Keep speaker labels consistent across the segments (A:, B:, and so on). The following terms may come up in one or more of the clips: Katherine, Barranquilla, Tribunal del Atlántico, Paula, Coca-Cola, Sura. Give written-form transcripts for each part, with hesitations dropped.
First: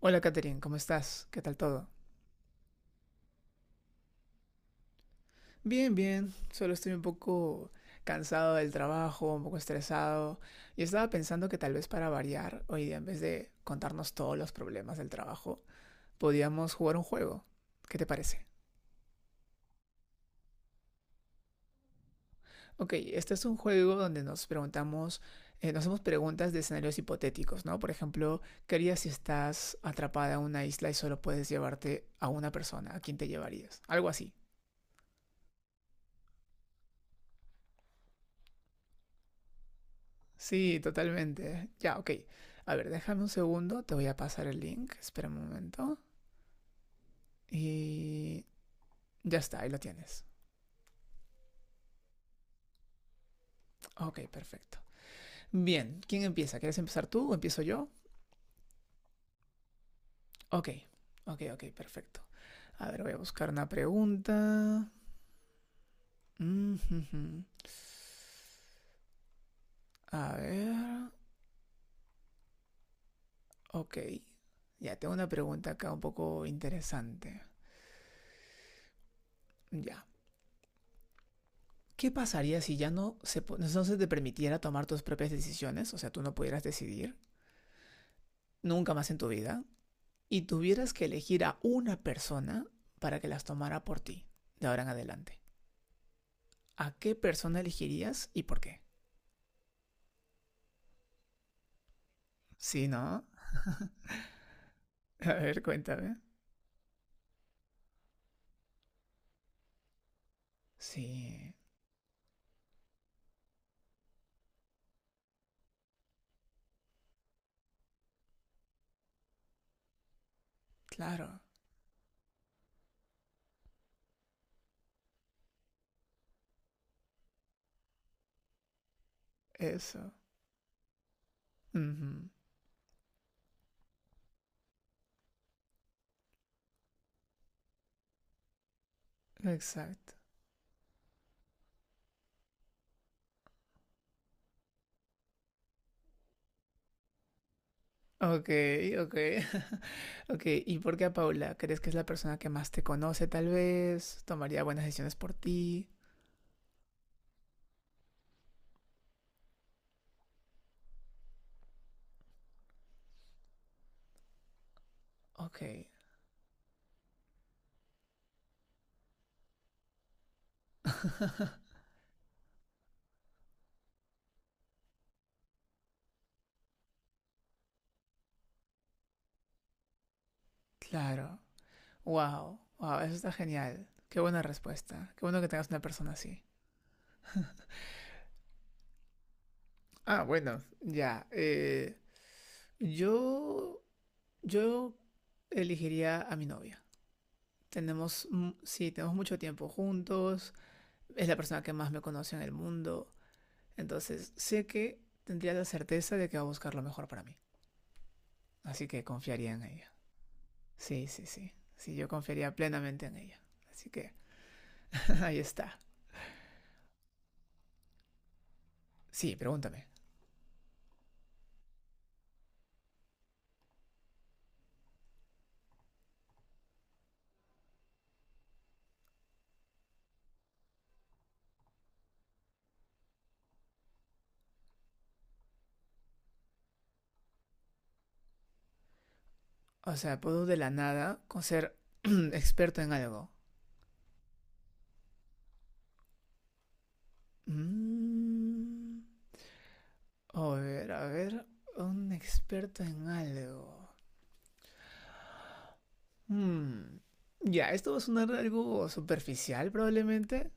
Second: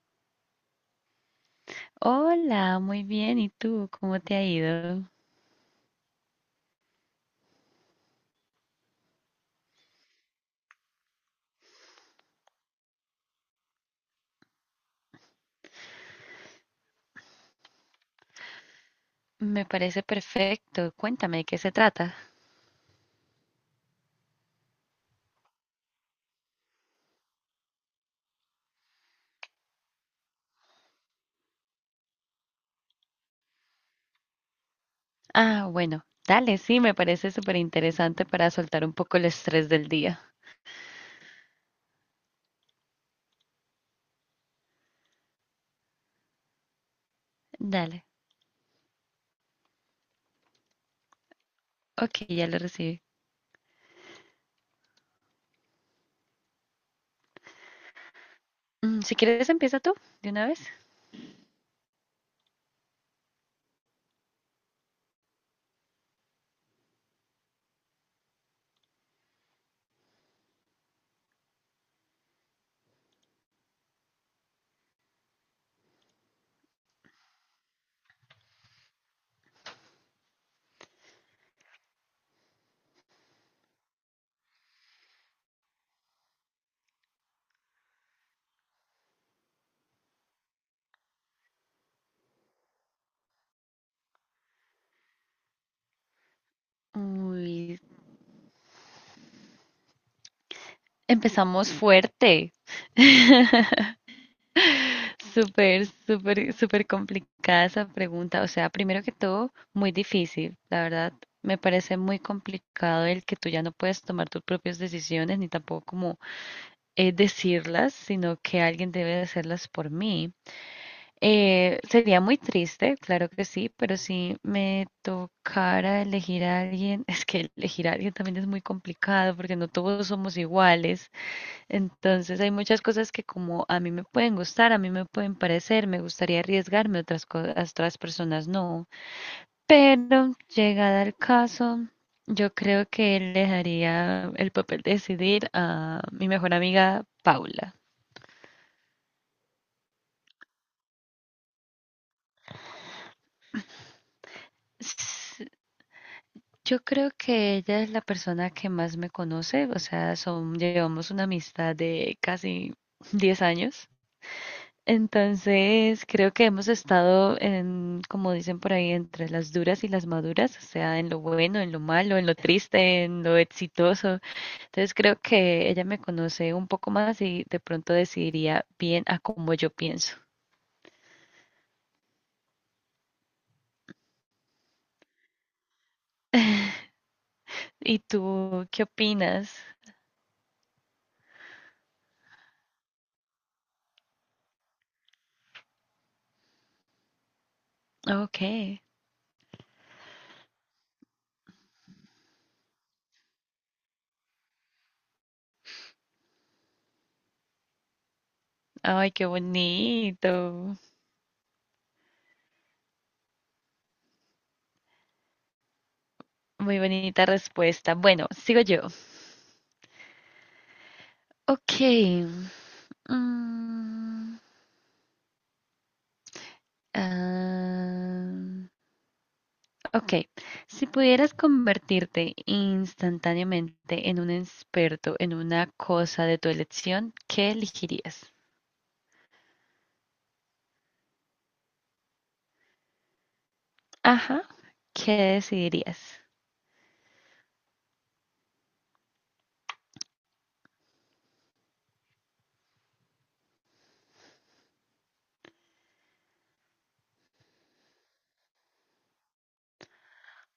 A: Hola Katherine, ¿cómo estás? ¿Qué tal todo?
B: Hola, muy bien. ¿Y tú? ¿Cómo te ha ido?
A: Bien, bien. Solo estoy un poco cansado del trabajo, un poco estresado. Y estaba pensando que tal vez para variar, hoy día en vez de contarnos todos los problemas del trabajo, podíamos jugar un juego. ¿Qué te parece?
B: Me parece perfecto. Cuéntame, ¿de qué se trata?
A: Ok, este es un juego donde nos preguntamos, nos hacemos preguntas de escenarios hipotéticos, ¿no? Por ejemplo, ¿qué harías si estás atrapada en una isla y solo puedes llevarte a una persona? ¿A quién te llevarías? Algo así.
B: Ah, bueno, dale, sí, me parece súper interesante para soltar un poco el estrés del día.
A: Sí, totalmente. Ya, ok. A ver, déjame un segundo, te voy a pasar el link, espera un momento.
B: Dale,
A: Y ya está, ahí lo tienes.
B: ok, ya lo recibí.
A: Ok, perfecto. Bien, ¿quién empieza? ¿Quieres empezar tú o empiezo yo?
B: Mm, si quieres, empieza tú, de una vez.
A: Ok, ok, ok, perfecto. A ver, voy a buscar una pregunta. Mm, jujum. A ver, ok. Ya, tengo una pregunta acá un poco interesante. Ya. ¿Qué pasaría si no se te permitiera tomar tus propias decisiones? O sea, tú no pudieras decidir nunca más en tu vida y tuvieras que elegir a una persona para que las tomara por ti de ahora en adelante, ¿a qué persona
B: Uy,
A: elegirías y por qué?
B: empezamos fuerte.
A: Sí, ¿no? A ver,
B: Súper,
A: cuéntame.
B: súper, súper complicada esa pregunta. O sea, primero que todo, muy difícil. La verdad,
A: Sí,
B: me parece muy complicado el que tú ya no puedes tomar tus propias decisiones ni tampoco como decirlas, sino que alguien debe de hacerlas por mí.
A: claro,
B: Sería muy triste, claro que sí, pero si me tocara elegir a alguien, es que elegir a alguien también es muy complicado porque no todos
A: eso.
B: somos iguales.
A: Ujú,
B: Entonces hay muchas cosas que como a mí me pueden gustar, a mí me pueden parecer, me gustaría arriesgarme, otras cosas, otras personas no.
A: exacto.
B: Pero llegada al caso, yo creo que le dejaría el papel de decidir a mi mejor amiga Paula.
A: Ok, ok. Ok, ¿y por qué a Paula? ¿Crees que es la persona que más te conoce tal vez? ¿Tomaría buenas decisiones por
B: S-
A: ti?
B: Yo creo que ella es la persona que más me conoce, o sea, son, llevamos una amistad de casi 10 años.
A: Ok,
B: Entonces, creo que hemos estado en, como dicen por ahí, entre las duras y las maduras, o sea, en lo bueno, en lo malo, en lo triste, en lo exitoso. Entonces, creo que ella me conoce un poco más y de pronto decidiría bien a cómo yo pienso.
A: claro. Wow, wow, eso está genial. Qué buena respuesta. Qué bueno que tengas una persona así.
B: ¿Y tú qué opinas?
A: Ah, bueno, ya. Yo, yo elegiría a mi novia. Tenemos,
B: Ok.
A: sí, tenemos mucho tiempo juntos. Es la persona que más me conoce en el mundo. Entonces, sé que tendría la certeza de que va a buscar lo mejor para mí. Así que
B: Ay, qué
A: confiaría en ella.
B: bonito.
A: Sí, sí, sí. Sí, yo confiaría plenamente en ella. Así que ahí está.
B: Muy bonita respuesta. Bueno, sigo yo.
A: Sí, pregúntame.
B: Ok. Mm, ah, Ok, si pudieras convertirte instantáneamente en un experto en una cosa de tu elección, ¿qué elegirías?
A: O sea, puedo de la nada con ser experto en algo.
B: Ajá, ¿qué decidirías?
A: Mm. A ver, un experto en algo. Hmm, Ya, esto va a sonar algo superficial probablemente,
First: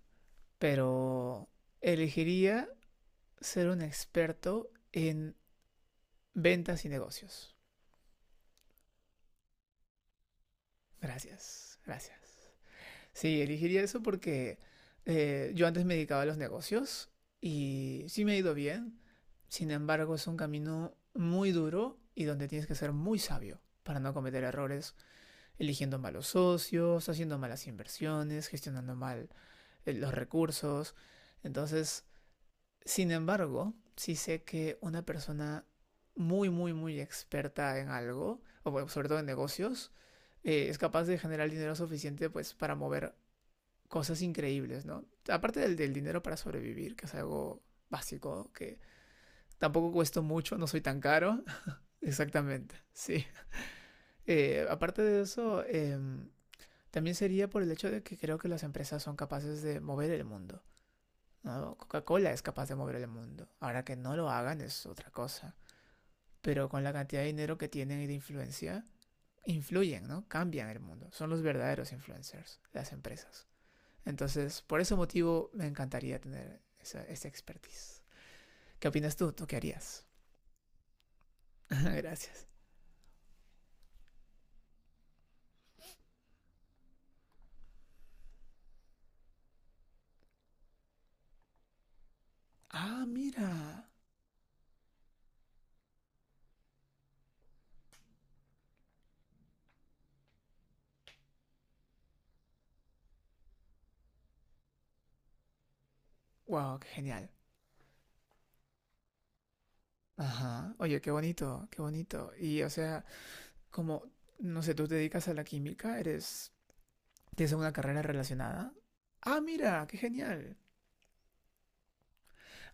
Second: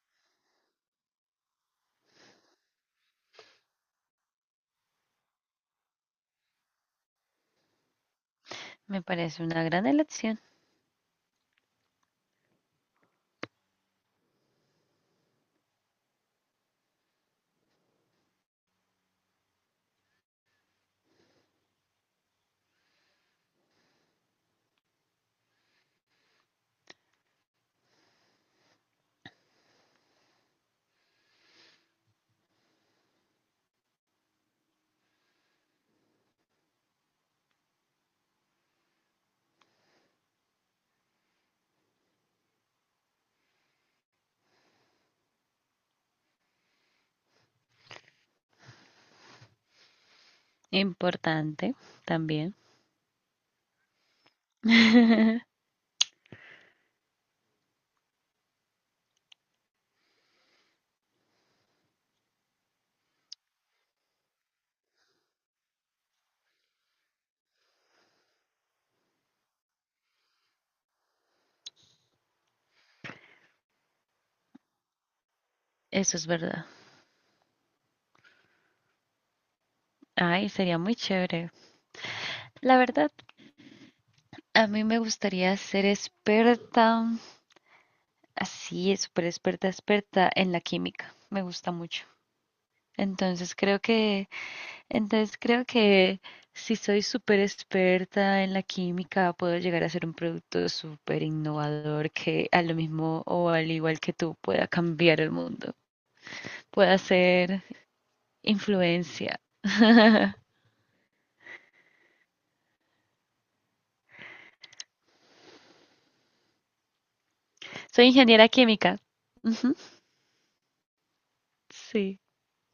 A: pero elegiría ser un experto en ventas y negocios.
B: Me parece una gran elección,
A: Gracias, gracias. Sí, elegiría eso porque yo antes me dedicaba a los negocios y sí me ha ido bien. Sin embargo, es un camino muy duro y donde tienes que ser muy sabio para no cometer errores eligiendo malos socios, haciendo malas inversiones, gestionando mal los recursos. Entonces, sin embargo, sí sé que una persona muy, muy, muy experta en algo, o bueno, sobre todo en negocios, es capaz de generar dinero suficiente pues para mover cosas increíbles, ¿no? Aparte del dinero para sobrevivir, que es algo básico, que tampoco cuesta mucho, no soy tan caro.
B: importante también.
A: Exactamente, sí. Aparte de eso, también sería por el hecho de que creo que las empresas son capaces de mover el mundo, ¿no? Coca-Cola es capaz de mover el mundo. Ahora que no lo hagan es otra cosa. Pero con la cantidad de dinero que tienen y de influencia, influyen, ¿no? Cambian el mundo. Son los verdaderos influencers, las empresas. Entonces, por ese motivo, me
B: Eso
A: encantaría
B: es
A: tener
B: verdad.
A: esa expertise. ¿Qué opinas tú? ¿Tú qué harías?
B: Ay, sería muy chévere.
A: Gracias.
B: La verdad, a mí me gustaría ser experta, así, súper experta, experta en la química. Me gusta mucho.
A: Ah,
B: Entonces creo
A: mira.
B: que Entonces creo que si soy súper experta en la química, puedo llegar a ser un producto súper innovador que a lo mismo o al igual que tú pueda cambiar el mundo,
A: Wow, qué
B: pueda
A: genial.
B: ser influencia.
A: Ajá. Oye, qué bonito, qué bonito. Y, o sea, como, no sé, tú te dedicas a la química, eres, tienes una carrera
B: Soy ingeniera
A: relacionada.
B: química.
A: Ah,
B: Ujú,
A: mira, qué genial.
B: sí,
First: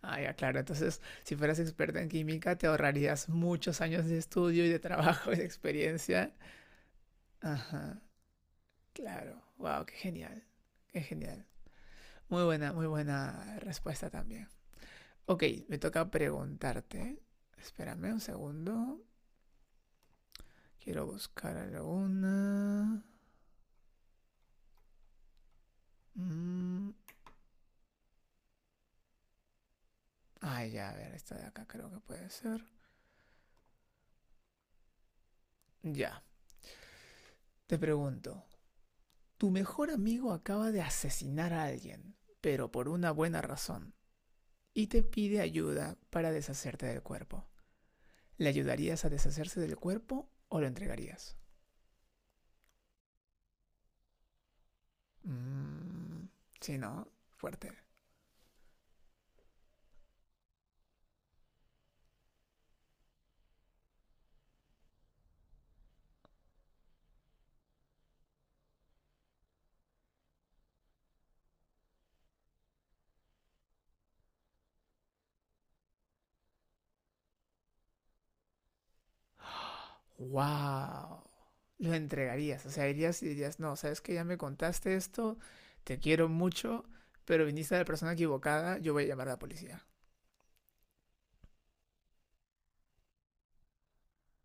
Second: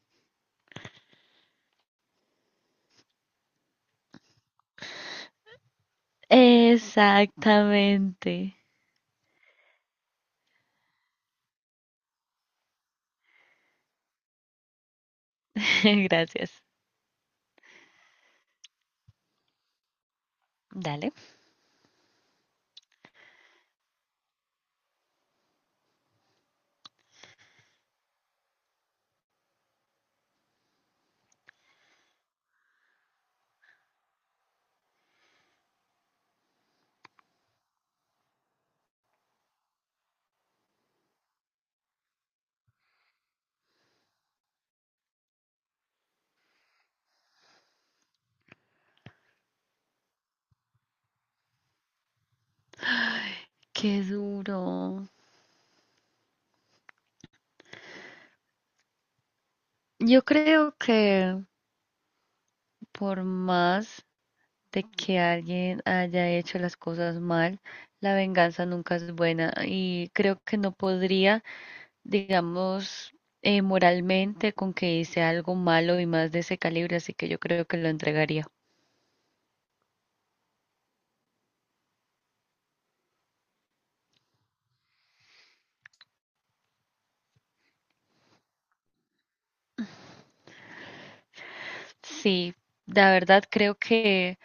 A: Ah, ya, claro. Entonces, si fueras experta en química, te ahorrarías muchos años de estudio y de trabajo y de experiencia. Ajá,
B: exactamente.
A: claro. Wow, qué genial. Qué genial. Muy buena respuesta también. Ok, me toca
B: Gracias.
A: preguntarte. Espérame un segundo. Quiero
B: Dale.
A: buscar alguna. Mm, Ah, ya, a ver, esta de acá creo que puede ser. Ya. Te pregunto, tu mejor amigo acaba de asesinar a alguien, pero por una buena razón, y te pide ayuda para deshacerte del cuerpo. ¿Le ayudarías a deshacerse del cuerpo o lo entregarías?
B: Qué duro.
A: Mm, sí, ¿no? Fuerte.
B: Yo creo que por más de que alguien haya hecho las cosas mal, la venganza nunca es buena y creo que no podría, digamos, moralmente con que hice algo malo y más de ese calibre, así que yo creo que lo entregaría.
A: ¡Wow! Lo entregarías. O sea, irías y dirías, no, sabes que ya me contaste esto, te quiero mucho, pero viniste a la persona equivocada, yo voy a llamar a la policía.
B: Sí, la verdad creo que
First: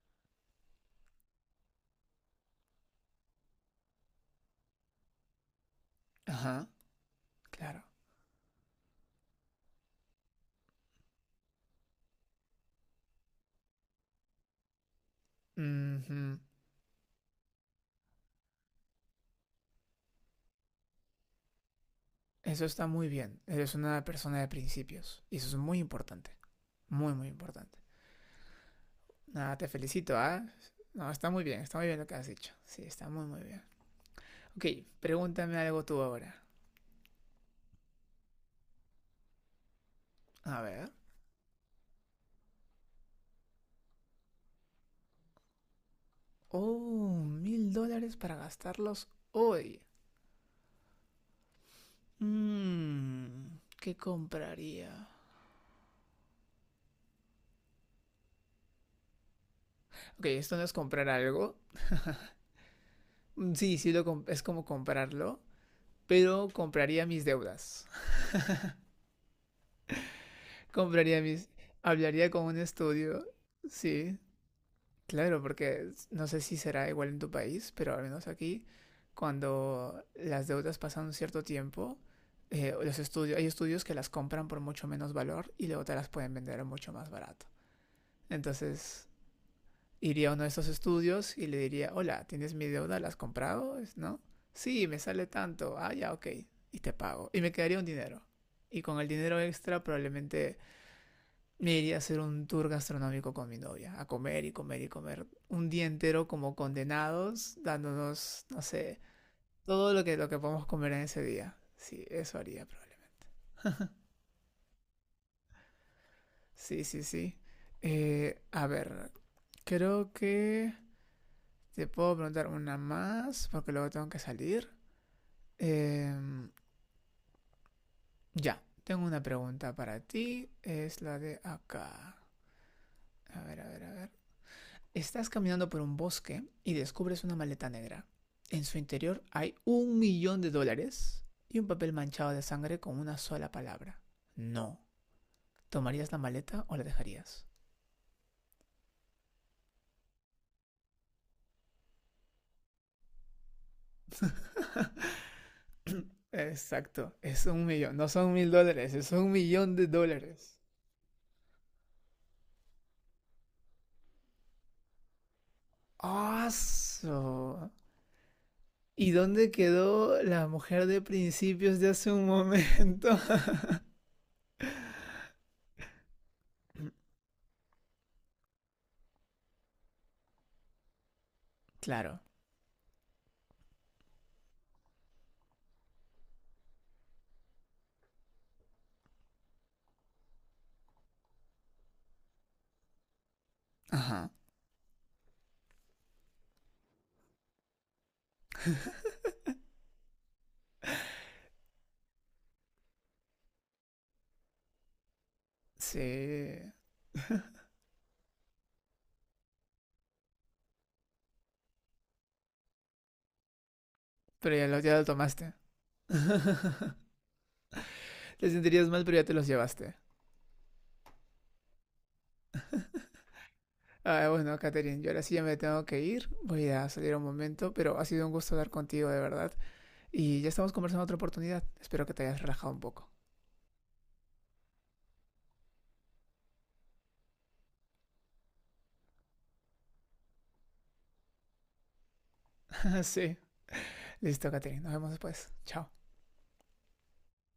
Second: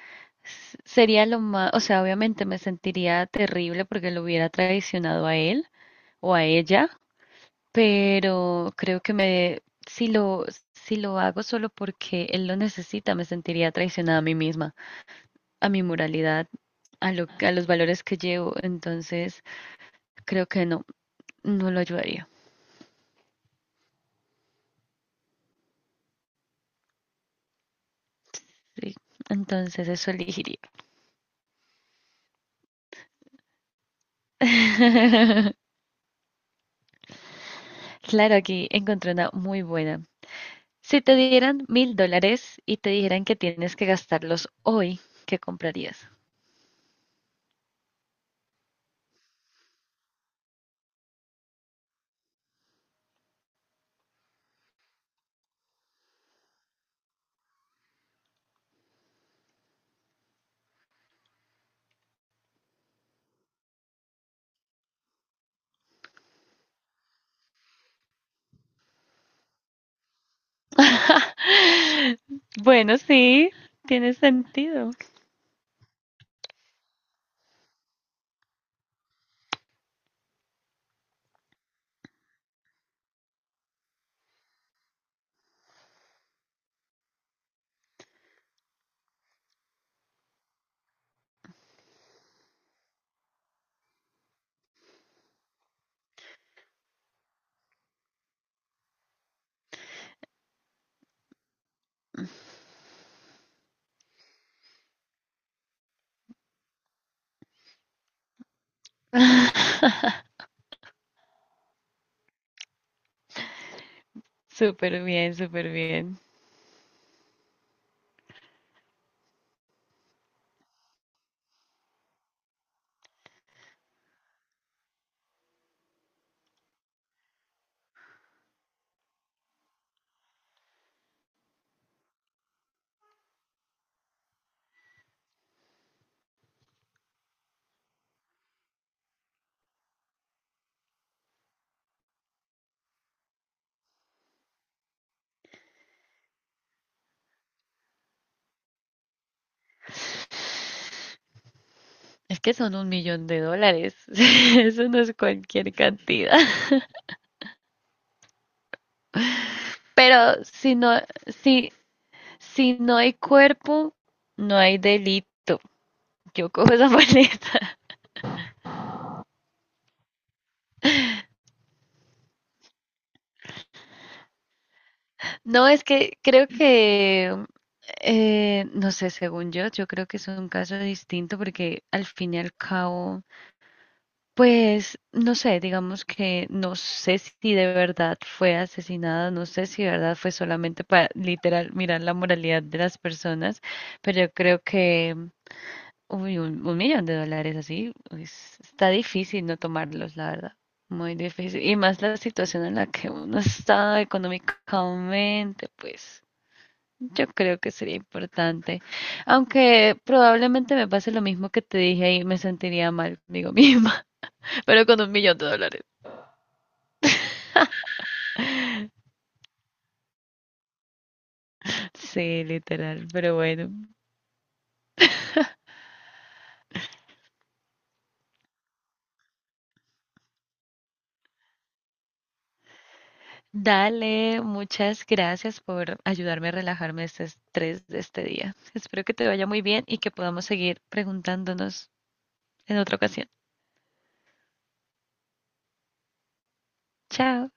B: sería lo más, o sea, obviamente me sentiría terrible porque lo hubiera traicionado a él o a
A: Ajá,
B: ella,
A: claro.
B: pero creo que me, si lo, si lo hago solo porque él lo necesita, me sentiría traicionada a mí misma, a mi
A: Mhm.
B: moralidad, a lo, a los valores que llevo. Entonces, creo que no, no lo ayudaría.
A: Eso está muy bien. Eres una persona de principios. Y eso es muy importante. Muy, muy importante.
B: Sí,
A: Nada, te
B: entonces, eso
A: felicito, ¿ah?
B: elegiría.
A: ¿Eh? No, está muy bien lo que has dicho. Sí, está muy, muy bien. Ok, pregúntame algo tú ahora.
B: Claro, aquí encontré una muy buena.
A: A ver.
B: Si te dieran $1000 y te dijeran que tienes que gastarlos hoy, ¿qué comprarías?
A: Oh, $1000 para gastarlos hoy. ¿Qué compraría? Ok, esto no es comprar algo. Mm, sí, sí, es como comprarlo. Pero compraría mis deudas. Compraría mis... Hablaría con un
B: Bueno,
A: estudio.
B: sí, tiene
A: Sí,
B: sentido.
A: claro, porque no sé si será igual en tu país, pero al menos aquí, cuando las deudas pasan un cierto tiempo, los estudios, hay estudios que las compran por mucho menos valor y luego te las pueden vender a mucho más barato. Entonces, iría a uno de esos estudios y le diría, hola, ¿tienes mi deuda? ¿La has comprado? ¿No? Sí, me sale tanto. Ah, ya, ok. Y te pago. Y me quedaría un dinero. Y con el dinero extra probablemente me iría a hacer un tour gastronómico con mi novia, a comer y comer y comer un día entero como condenados, dándonos, no sé, todo lo que podemos comer en ese día. Sí, eso haría probablemente.
B: Súper bien, súper bien.
A: Sí, sí, sí. A ver, creo que te puedo preguntar una más porque luego tengo que salir. Em, ya, tengo una pregunta para ti. Es la de acá. A ver, a ver, a ver. Estás caminando por un bosque y descubres una maleta negra. En su interior hay 1 millón de dólares y un papel manchado de sangre con una sola palabra. No. ¿Tomarías la maleta o la dejarías?
B: Es que son $1000000. Eso no es cualquier cantidad.
A: Exacto. Es 1 millón. No son $1000. Es un millón de
B: Pero
A: dólares.
B: si no, si, si no hay cuerpo, no hay delito. Yo cojo esa
A: ¡Aso!
B: maleta.
A: ¿Y dónde quedó la mujer de principios de hace un momento?
B: No, es que creo que, no sé, según yo, yo creo que es un caso distinto porque al
A: Claro.
B: fin y al cabo pues no sé, digamos que no sé si de verdad fue asesinada, no sé si de verdad fue solamente para literal mirar la moralidad de las personas, pero
A: Ajá.
B: yo creo que uy, un millón de dólares así está difícil no tomarlos, la verdad, muy difícil. Y más la situación en la que uno está económicamente, pues
A: Sí.
B: yo creo que sería importante. Aunque probablemente me pase lo mismo que te dije ahí, me sentiría mal conmigo misma.
A: Pero ya lo,
B: Pero
A: ya
B: con
A: lo
B: un millón de
A: tomaste.
B: dólares.
A: Te sentirías mal, pero ya te los llevaste.
B: Sí, literal, pero bueno.
A: Ah, bueno, Catherine, yo ahora sí ya me tengo que ir. Voy a salir un momento, pero ha sido un gusto hablar contigo, de verdad. Y ya estamos conversando otra oportunidad. Espero que te hayas relajado un poco.
B: Dale, muchas gracias por ayudarme a relajarme este estrés de este día. Espero que te vaya muy bien y que podamos seguir preguntándonos en otra ocasión.
A: Sí. Listo, Catherine. Nos vemos después. Chao.
B: Chao.